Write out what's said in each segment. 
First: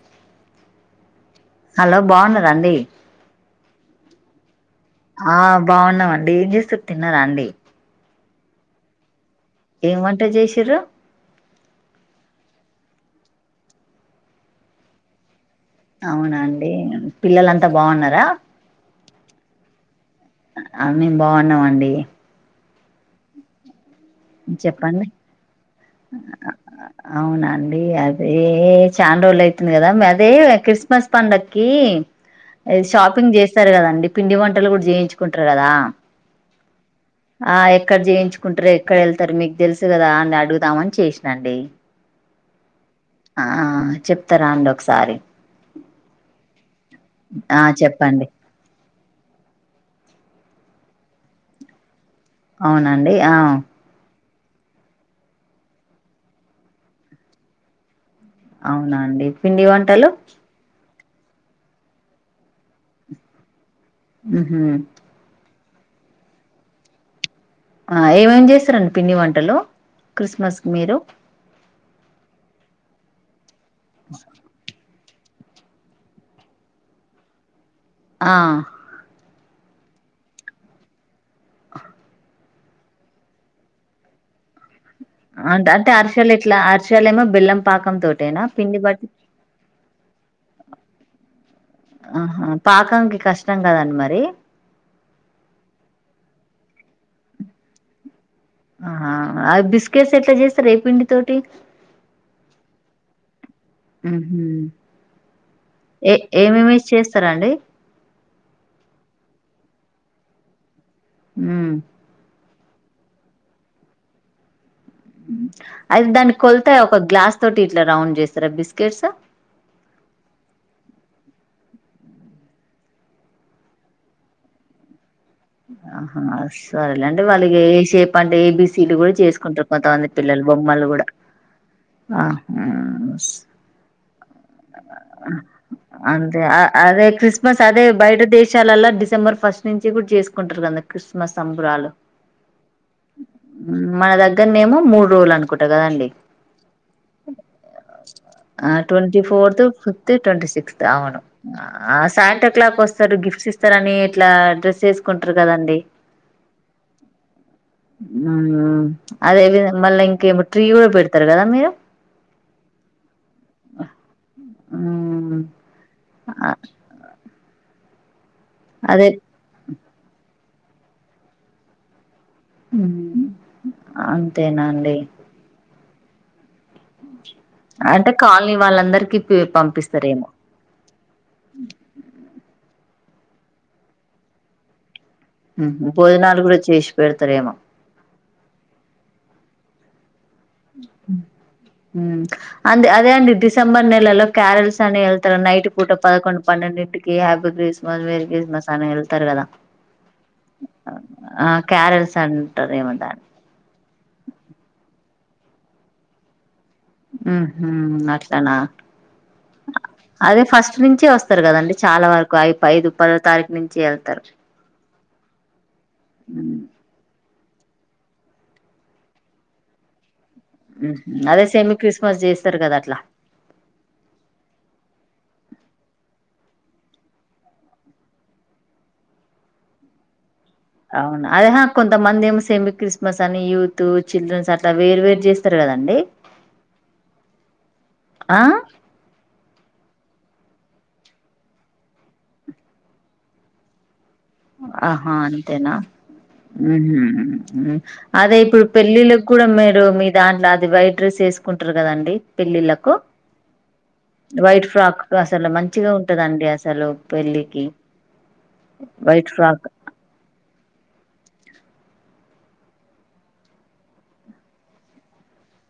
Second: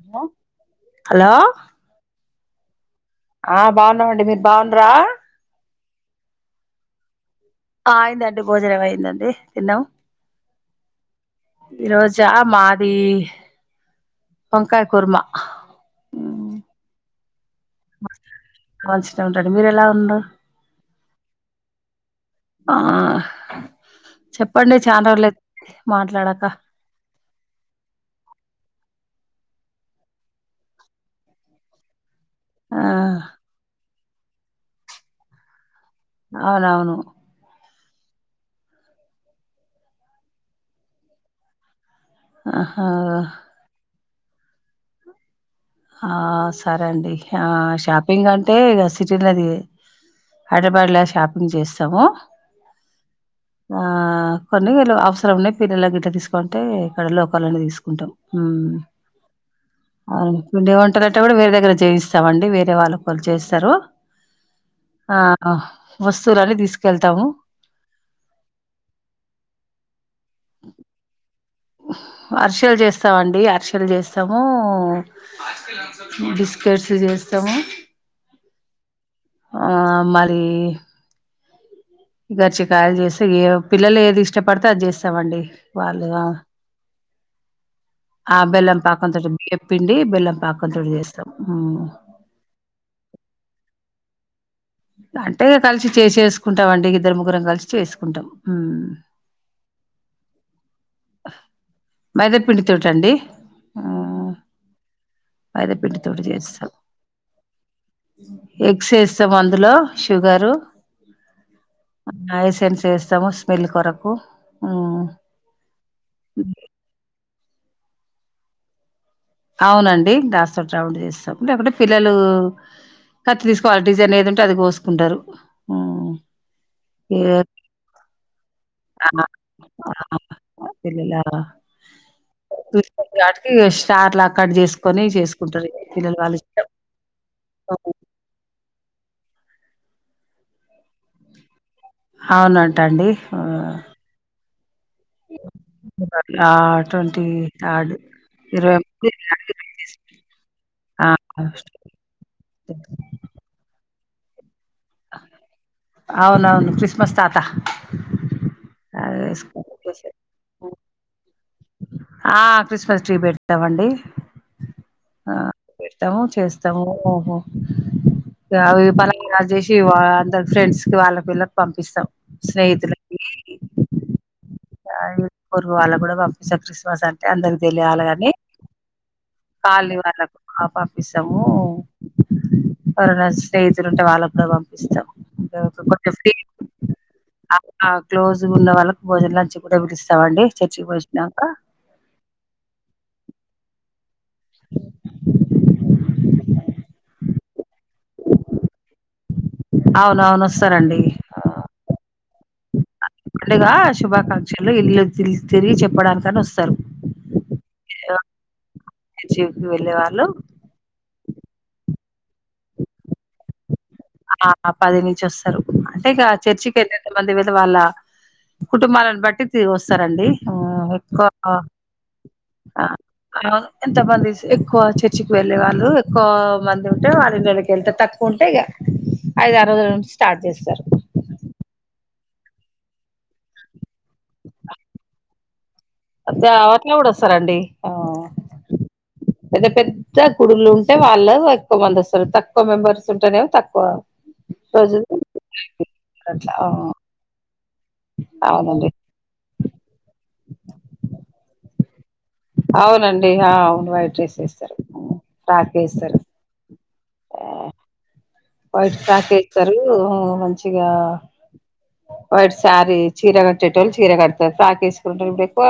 Hello hello రండి ఆ బాన్నం అండి మీరు బాగు రా ఆ బాగున్నామండి ఏం చేస్తు తిన్నారా అండి ఆ అయిందండి భోజనం అయిందండి తిన్నాం ఎం వంట చేసిర్రు ఈ రోజా మాది వంకాయ కురుమా అవునా అండి పిల్లలంతా బాగున్నారా మంచినే ఉంటరు మీరు ఎలా ఉండ్రు అ మేము బాగున్నామండి ఆ హ్ చెప్పండి మాట్లాడాక ఆ అవునా అండి అదే చాండ్రోలు అయితుంది కదా అదే క్రిస్మస్ పండగకి ఏ ఆ షాపింగ్ చేస్తారు కదండి పిండి వంటలు కూడా జేయించుకుంట్రు కదా అవును అవును క్కడ్ జేయించుకుంట్రే ఎక్కడ వెళ్తారు మీకు దెలుసు కదా అని అడుగుతామని చేసినాండి ఆహా వా త్త రాండి ఒకసారి ఆ సరే అండి ఆ షాపింగ్ అంటే ఇగ స్ ఈ చిన్నది హైద్రాబాద్ లో షాపింగ్ చేస్సాము అవునండి ఆ కొన్ని యెళ్ళు అవసరం ఉన్నాయి పిల్లల గిట్ల తీసుకోంటే ఇక్కడ లోకల్ లోనే తీసుకుంటాం ఉమ్ అవునా అండి పిండి వంటలు అవును. పిండి వంటలంటే కూడ వేరే దగ్గర చేయిస్తావండి వేరే వాళ్ళుకు వాళ్ళు చేయిస్తారు మ్మ్ హ్మ్ వస్తువులన్నీ తీసుకెళ్తాము ఆ ఏమేమి చేస్తారండి పిండి వంటలు క్రిస్మస్ కి మీరు అర్షెలు చేస్తావండి అరష్ క్కలు చేస్తాము బిస్కెట్స్ చేస్తాము ఆ ఆ మరి గర్చికయలు చేసి పిల్లలు ఏది ఇష్టపడితే అది చేస్ అంటే అంటే అరషలు ఎట్లా అర్ ాల మా బెలం ఆ బెల్లం పాకంంతో చెప్పిండి బెల్లం పాకంంతోటి చేస్తాం డి అంటే కలిసి చేసేసుకుంటాం అండి ఇద్దరు ముగ్గురం కలిసి చేసుకుంటాం హ్మ్. ఆహా అ బస్కెట్ ఎట్లా చే సరే పిండితోటి మైదా పిండి తోటి అండి మైదా పిండితోటి చేస్తాం చేస్తారండి ఎగ్స్ ఎస్ దులో షుగరు ఉమ్ సెన్స్ యేస్తము స్మెల్ కొరకు. ఉమ్, అయితే దాని కొల్త ఒక గ్లాస్ తోటి ఇట్లా రౌండ్ జేస్తరా బిస్కెట్స్? అవునండి గ్లాస్ తోటి రౌండ్ జేస్తం, లేకుంటే పిల్లలూ కత్తి తీసుకోవాలె. డిజైన్ ఏదుంటే అది గోసుకుంటారు. అ హా సరెలేండి, వాళ్ళు ఏ షేప్ అంటే ఏ బి సి లు గుడ ఆ, చేసుకుంటారు కొంతమంది ఆ, పిల్లలు బొమ్మలు గూడ. పిల్లల ఆ హా ట్ల ట్ల ఆ అంటె ఇష్టం అదే క్రిస్మస్ అదే బయట దేశాలల్ల డిసెంబర్ ఫస్ట్ నుంచి గుడ చేసుకుంటరు [unintelligible] క్రిస్మస్ సంబరాలు. అవునంట అండి. మన దగ్గరనేమో మూడు రోజులు అనుకుంటా కదండి ఆ ట్వంటీ థర్డ్ ఆ ఇరవై twenty fourth, fifth, twenty sixth ఆ, అవును. ఆ సాంట క్లాక్ వస్తడు గిఫ్ట్స్ ఇస్తరన్ మీ యిట్లా డ్రెస్ చేసుకుంటరు కదండి, అవునవును క్రిస్మస్ తాత ఉమ్ అదె [unintelligible] అదేసుకొచ్చేసారు. మల్లింకేమో ట్రీ గుడ పెడతరు గద మీరు? ఆ క్రిస్మస్ ట్రీ పెడతమండి. ఆ మ్ పెడతము, చేస్తాము ఓ హో గఅవి అదే పల [unintelligible] జేసి టి వాళ్ళ అందర్ ఫ్రెండ్స్ కి వాళ్ళ పిల్లల్కి పంపిస్తాం. స్నేహితులకి అంతేనండి. ఆహ్, పొరుగు వాళ్ళగ్గుడ పంపిస్త క్రిస్మస్ అం అంటే కాలనీ వాళ్ళందర్ కాలనీ వాళ్ళకు ఆ పంపిస్తము. ఎవరన్న స్నేహితులు ఉంటే వాళ్ళ గూడ పంపిస్తం. టె ఉహు కొంచెం ఫ్రీ భోజనాలు గ, కూడా చేసి పెడతారేమో ఆ క్లోజ్ గున్న వాళ్ళకు భోజన లంచ్ గుడ [unintelligible] త్తవండి చర్చ్ కి పోయోచినాక. దే అండి డిసెంబర్ నెలల. క్యారల్స్ అని వెళ్తర నైట్ పూట పదకొండు, పన్నెండింటికి ఆబ్ వేస్ [unintelligible] వెళ్తరు గదా, అవునవును వస్తారండి ఆ క్యారెల్స్ అంటరు ఏమంట తిరిగి తిరిగి చెప్పడానికని ఒస్తరు. మ్ హు అట్లనా చర్చికి వెళ్ళే వాళ్ళు అదే ఫస్ట్ నుంచి వస్ కదండి చాలా వరకు ఐ ఐదు పదో తారీఖు నుం ఆ పది నుంచి వస్తారు అంటే ఇక ఉమ్ చర్చికి [inaudible] మంది విధ వాళ్ళ కుటుంబాలను బట్టి తీ వస్తారండి ఆ ఉహు ఎక్కువ అదే సెమీ క్రిస్మస్ చేస్తారు కదా అట్లా ఎంతమంది ఎక్కువ చర్చి వెళ్ళే వాళ్ళు ఎక్కువ మంది ఉంటే వాళక్కడికి వెళ్తే తక్కువ ఉంటే ఇక అయి [unintelligible] అవును అదే హకు ఇంత మంది ఏమో సేమి క్రిస్మస్ అని యూత్ చిల్డ్రన్స్ అట్లా వేరు వేరు చేస్తారు కద అదే అవాట్లో కూడా వస్తారండి అ ఆ పెద్ద పెద్ద కె గుడులు ఉంటే వాళ్ళు ఎక్కువ మంది వస్తారు తక్కువ మెంబర్స్ ఉంటేనేమో తక్కువ రోజులు ఆహా అంతెనా అట్లా ఆ మ్ హు మ్ అదే ఇప్పుడు అవునండి పెళ్ళిళ్ళకి కూడా మీరు మీ దాంట్లో అది వైట్ డ్రెస్ వేసుకుంటారు కదండి పెళ్లిళ్లకు అవునండి ఆ! అవును వైట్ రైస్ వైట్ వేస్తారు ఫ్రాక్ అసలు ఫ్రాక్ మంచిగా వేస్తారు ఉంటదండి అసలు పెళ్లికి వైట్ పకస్తారు మంచిగా వైట్ శారీ చీర కట్టేటెళ్ళు చీర కడతారు, ఫ్రాక్ వేసుకుంటారు ఇప్పుడు ఎక్కువ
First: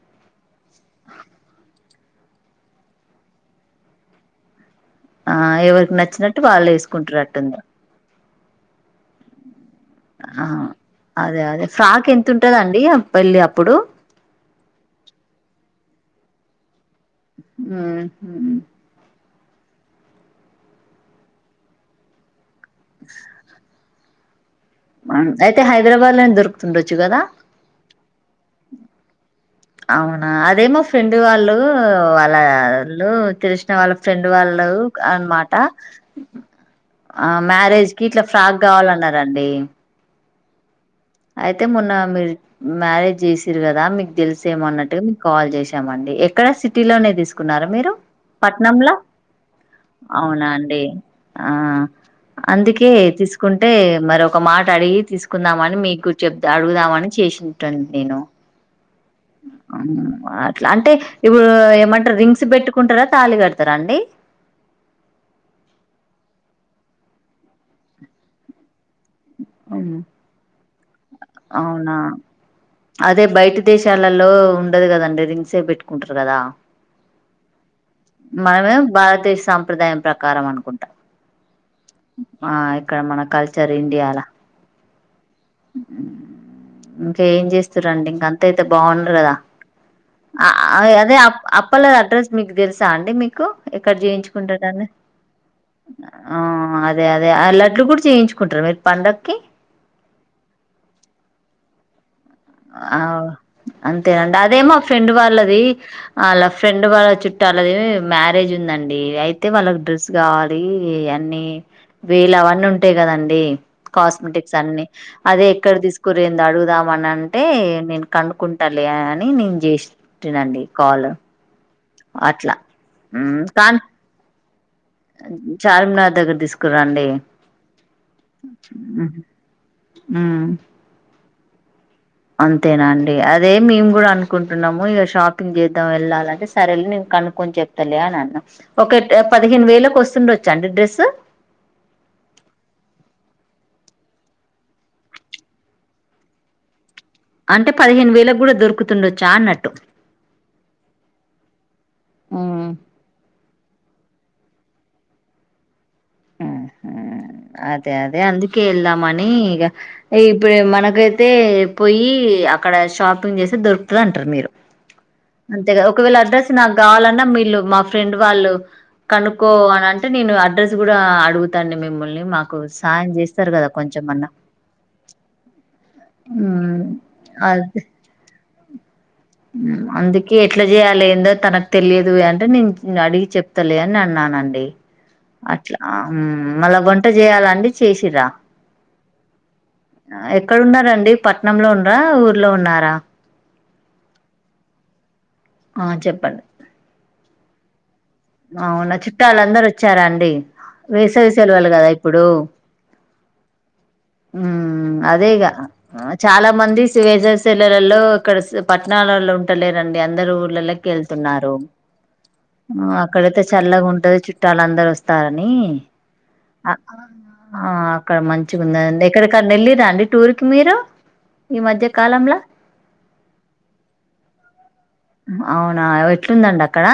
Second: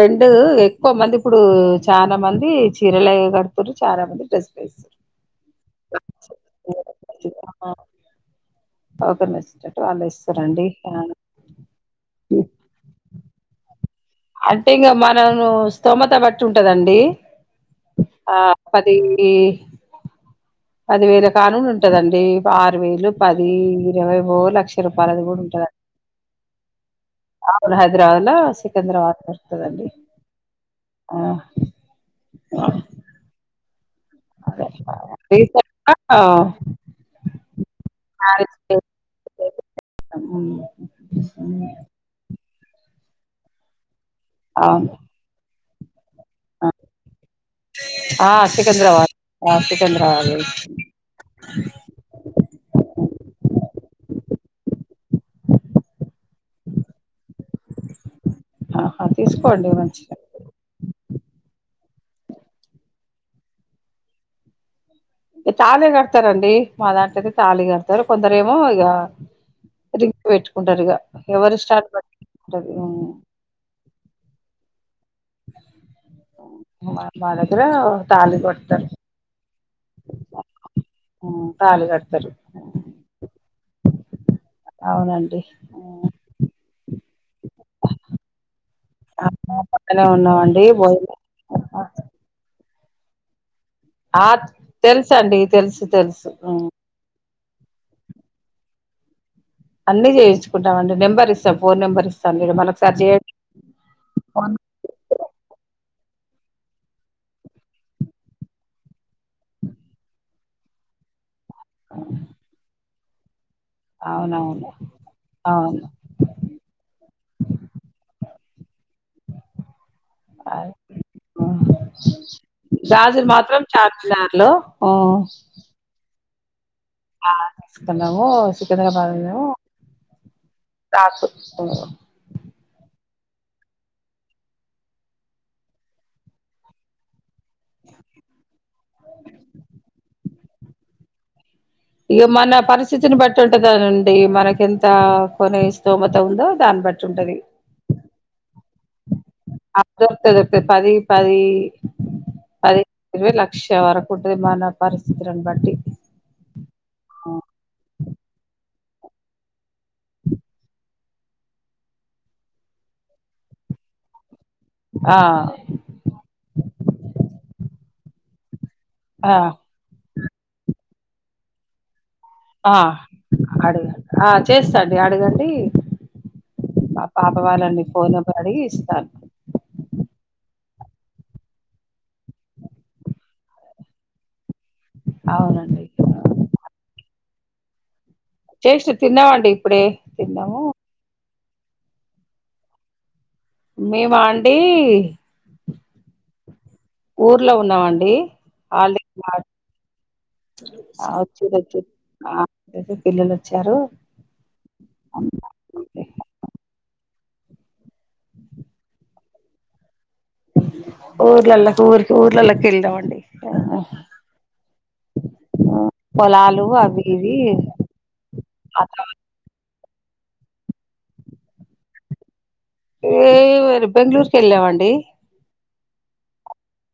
రెండు ఎక్కువ మంది ఇప్పుడు, చాలా మంది చీరలు కడుతరు చాలా మంది డ్రెస్సులు వేస్తారు. ఆ ఎవరికి నచ్చినట్ వాళ్ళు వేసుకుంటుారుట్టుంది ఓక ఆ అదే అదే ఫ్రాక్ ఎంత ఉంటదండి పెళ్ళి అప్పుడు అంటే ఇంకా మనం స్తోమత బట్టి ఉంటదండి మ్మ్. డి ఆది పది వేర కానుూలు ఉంటదండి ఆరు వేలు పదిహను లక్ష రూపాయలది కూడా అయితే ఉంటదండి హైదరాబాద్ లోనే దొరుకుతుండొచ్చు కదా అవును హైదరాబాద్ లో సికింద్రాబాద్ ఆ దొరుకుతదండి అవునా అదే మా ఫ్రెండ్ వాళ్ళు వాళ్ళళ్ళు తెలుసు ళ్ళ ఫ్రెండ్ అదే వాళ్ళు అనమాట రీసెంట్ గా ఆ మ్యారేజ్ కి ఇట్లా ఫ్రాక్ కావాలన్నారండి అవు అయితే మొన్న మీది మ్యారేజ్ చేసిర్రు కదా మీకు తెలుసేమో అవును అన్నట్టుగా మీకు కాల్ చేసి ఏమండీ ఏ క్కడ సిటీలోనే తీసుకున్నారా మీరు ఆ పట్నంలా సికింద్రాబాద్ ఆ సికింద్రాబాద్ అవునా అండి ఆ అందుకే, తీసుకుంటే మరి ఒక మాట అడిగి తీసుకుందామని మీ కూచెబ్దా అడుగుదామని చేసింటండి నేను ఆహా తీసుకోండి అవునా మంచిగా ఆ అట్లా అంటే ఇప్పుడు ఏమంటారు రింగ్స్ పెట్టుకుంటారా తాళి కడ్తారా అండి తాళే కడ్తారండి మా దాంట్లో అయితే తాళి కడతారు కొందరేమో ఇగ హ్మ్ రింగ్ పెట్టుకుంటారు ఇగ ఎవరు స్టార్ అవునా పట్టి ఉంటాది మ్మ్ శాలల్లో ఉండదు కదండి రింగ్సే పెట్టు కుంటురు కదా మా దగ్గర తాళి మనమే కడతారు భారతదేశ సాంప్రదాయం ప్రకారం అనుకుంటా, తాళి కడతారు ఆ ఇక్కడ మన కల్చ్ ఇండియా లా అవునండి ఉ ఏం చేస్తరండి ఇంక అంతే అయితే బాగుండ్రు కదా, పక్కనే ఆ ఉన్నామండి ఆ అదే భోజనం అప్ అప్పల అడ్రస్ మీకు తెలుసు, తాండి మీకు ఎక్కడ ఆ చేయించుకుంటారని తెలుసు అండి తెలుసు తెలుసు ఊ అ లడ్లు కూడా చేయించు కుంటారా మీరు పండగక్కి అన్ని చేయిుంటాం అండి నంబరిస్తా ఫోన్ నెంబర్ ఇస్తా ఆవ్ అంతేనండి ఫోన్ అదే మా ఫ్రెండ్ వాళ్ళది అల్లా ఫ్రెండ్ వాళ్ళ చుట్టూలది మ్యారేజ్ ఉందండి ఐ ఐతే వాళ్ల డెస్ గాగ్ ఇవే అన్నీ వేళవన్ను అంతే కదండి కాస్మెటిక్స్ అవునవును అన్ని అదే ఎక్కడ అవును తీసుకెళ్ళిదనీ అడుగుదామని అంటే నేను కనుకుంటాలే అని నేను చేసింటినండి కాల్ అట్లా గాజులు మాత్రం చార్మినార్ లో ముమ్ చార్మినర్ దగ్గర తీసుకురండి సక్కనంగా పా ఉమ్ అ అంతేనా అండి అదే మేము కూడా అనుకుంటున్నాము ఇక షాపింగ్ చేద్దాం వెళ్ళాలంటే సరే నేను కను కొ చెప్తలే అన్నా ఒక పదిహేను వేలకు వస్తుండ వచ్చ చం డ్రెస్ ఇ మన పరిస్థితిని బట్టి ఉంటుందానండి మనకి ఎంత కొనే స్థోమత ఉందో దాన్ని బట్టి అంటే పదిహేను వేలకు కూడా దొరుకుంది ఆ దొరుకుతా దొరుకుతది పది ఉమ్ పది ఇరవై వేల విష వర కుట్టది మన పరిస్థితిని బట్టి అదే అదే అదే అందుకే వెళ్దామని ఇక ఇప్పుడు మనకైతే పోయి అక్కడ షాపింగ్ చేసే దొరుకుతుంది అంటారు మీరు ఆ అంతేగాదు ఒకవేళ అడ్రస్ నాకు కావాలన్నా మీళ్ళు మా ఫ్రెండ్ వాళ్ళు ఆ కనుకో అనంటే నేను అడ్రెస్ కూడా అడుగుతాండి మిమ్మల్ని ఆ సాయం చేస్తారు కదా అడగండి కొంచెం అన్నా ఆ చేస్తాండి అడగండి ఉమ్ పాప అది వాళ్ళండి ఫోన్ అడిగి స అందుకే ఎట్లా చేయాలి ఏందో తనకు తెలియదు అంటే నేను అడిగి చెప్తలే అని అన్నానండి అట్లా అవునండి మళ కొంట చేయాలండి చేసి చేసి తిన్నామండి ఇప్పుడే తిన్నాము ఎక్కడున్నారండి పట్నంలో ఉండరా ఊర్లో ఉన్నారా మేమా అండీ ఆ చెప్పండి ఊర్లో ఉన్నాంమండి అవునా చుట్టాలుందరుూ వచ్చారాండి వేసవి వచ్చిరు సెలవలు కదా ఇప్పుడు వచ్చిరు పిల్లలు వచ్చారు అదేగా చాలా మంది వేసవి సేల్లలో ఇక్కడ పట్టణాలలో ఉంటలే అందరు ఊళ్ళలోకి వెళ్తున్నారు ఊర్లలోకి ఊరికి ఊర్లలోకి వెళ్ళామండి చల్లగా ఉంటది చుట్టాల అందరు వస్తారని పొలాలు అవి ఇవి అక్కడ మంచి ఆ ఎక్కడిక వెళ్ళిరా అండి టూర్ కి మీరు ఈ మధ్య కాలంలా తర్వాత బెంగళూరుకి వెళ్ళామండి అవునా ఎట్లుందండి అక్కడ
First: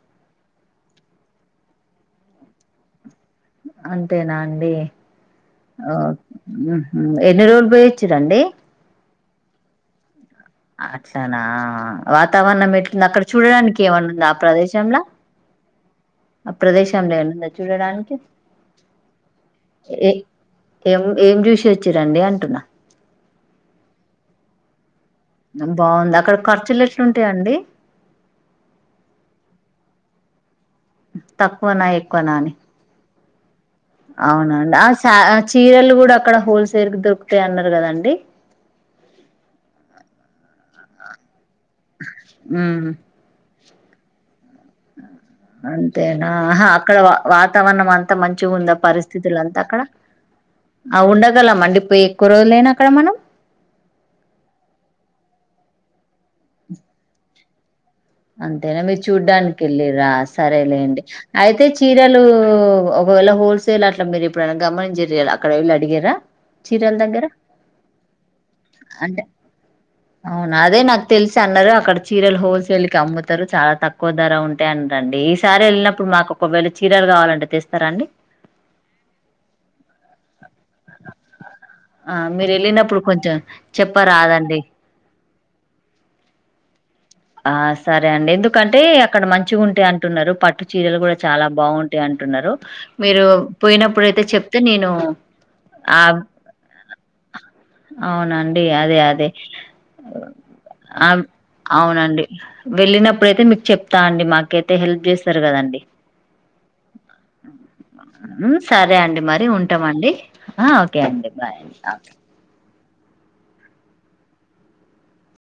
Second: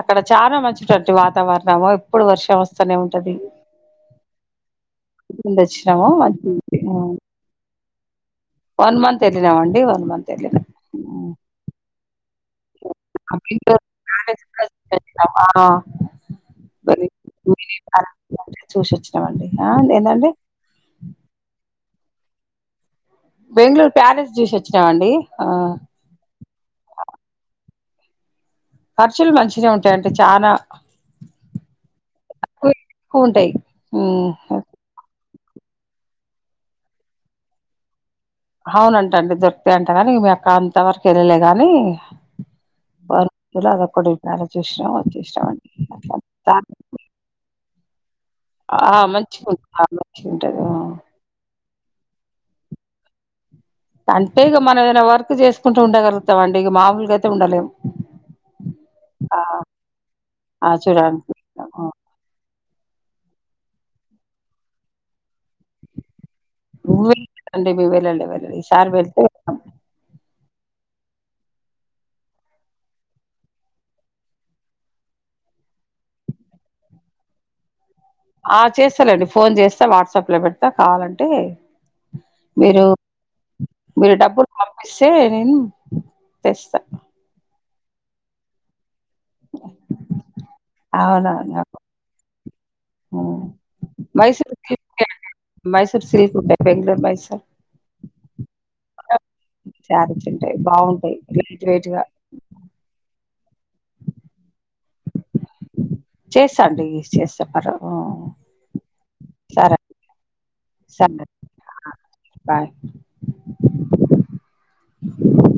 అక్కడ చాలా మంచివంటి వాతావరణము ఎప్పుడు వర్షం వస్తూనే ఉంటది అంతేనా అండి ముందు వచ్చినాము మంచి ఎన్ని రోజులు పోయి ఒచ్చిర్రండి తెలినామండి వన్ మంత్ వెళ్లి అట్లనా వా వాతావరణం ఎట్ంది అక్కడ చూడడానికి ఏమన్నా ఉందా ఆ ప్రదేశంంలో ఆ ప్రదేశంలో ఏంద చూడడానికి చూసి వచ్చినామండి ఏంటంటే ఏం ఏం చూసిచ్చు చ్చిరండి అంటున్నా బెంగళూరు ప్యాలెస్ జ్యూస్ వచ్చినావండి బాగుంది అక్కడ ఖర్చులు ఎట్లుంటాయిండి ఖర్చులు మంచిన ఉంటాయింటే చాలనాా తక్కువ నా ఎక్కువనాని ఉంటాయి హ్మ్ అవునం చీరలు కూడా అక్కడ హోల్సేల్ కి దొరుకుతాయ అన్నారు కదండి అవునంటండి దొరుకుతా అంట కానీ మీ అక్క అంత వరకు వెళ్లే కాగానీ బ విరాద కొడపోరు అంతేనాహా అక్కడ వా తవన్న మ అంత మంచి ఉందా ఆ పరిస్థితులు మంచిగా అంతా అక్కడ ఉంటది మంచిగా ఉంటది ఆ ఉండగల అండి ప్పు ఎక్కువ రోజులయినా అక్కడ మనం అంటే ఇక మం ఏదైనా వర్క్ చేసుకుంటూ ఉండగలుగుతాం అండి ఇక మామూలుగా అయితే ఉండలేం అంతేనా మీరు ఆ చూడ్డానికి వెళ్ళి రా ఆ! సరేలేండి చూడడానికి అయితే చీరలు ఒకవేళ హోల్సేల్ అట్ల మీరు ఇప్పుడుైనా గమనించ జరి వెండి మీ వెళ్ళలే వెళ్ళడి సార్ అంటే వెళ్తే అవునా అదే నాకు తెలిసి అన్నారు అక్కడ చీరలు హోల్సేల్ అమ్ముతారు చాలా తక్కువ ధర ఉంటాయ అ రండి ఈసారి వెళ్ళినప్పుడు మాకు ఒకవేళ చీరలు కావాలంటే తెస్తారంండి ఆ చేస్తలేండి ఫోన్ చేస్తా వాట్సాప్ లో పెడతా కావాలంటే ఆ మీరు వెళ్ళినప్పుడు కొంచెం మీరు డబ్బులు చెప్పరాదండి పంపిస్తే నేను తెస్తాను ఆ సరే అండి ఎందుకంటే అక్కడ మంచిగా ఉంటాయి అంటున్నారు పట్టు చీరలు కూడా చాలా అవునవును బాగుంటాయి అంటున్నారు మీరు హ్మ్. పోయినప్పుడుయితే మైసూర్ చెప్తే నేను సిల్క్ ఆ మైసూర్ సిల్క్ ఉంటాయి బెంగళూరు మైసూర్ అవునండి అదే అదే శారీస్ ఉంటాయి బాగుంటాయి లైట్ ఆ వెయిట్ గా అవునండి వెళ్ళిన ఇప్పుడైతే మీకు చెప్తా అండి మాకైతే హెల్ప్ చేస్తారు కదండి చేస్తాండి చేస్తా పర్వ ఆ, సరే అండి మరి సరే ఉంటామండి ఓకే సరే అండి బాయ్ బాయ్ [inaudible]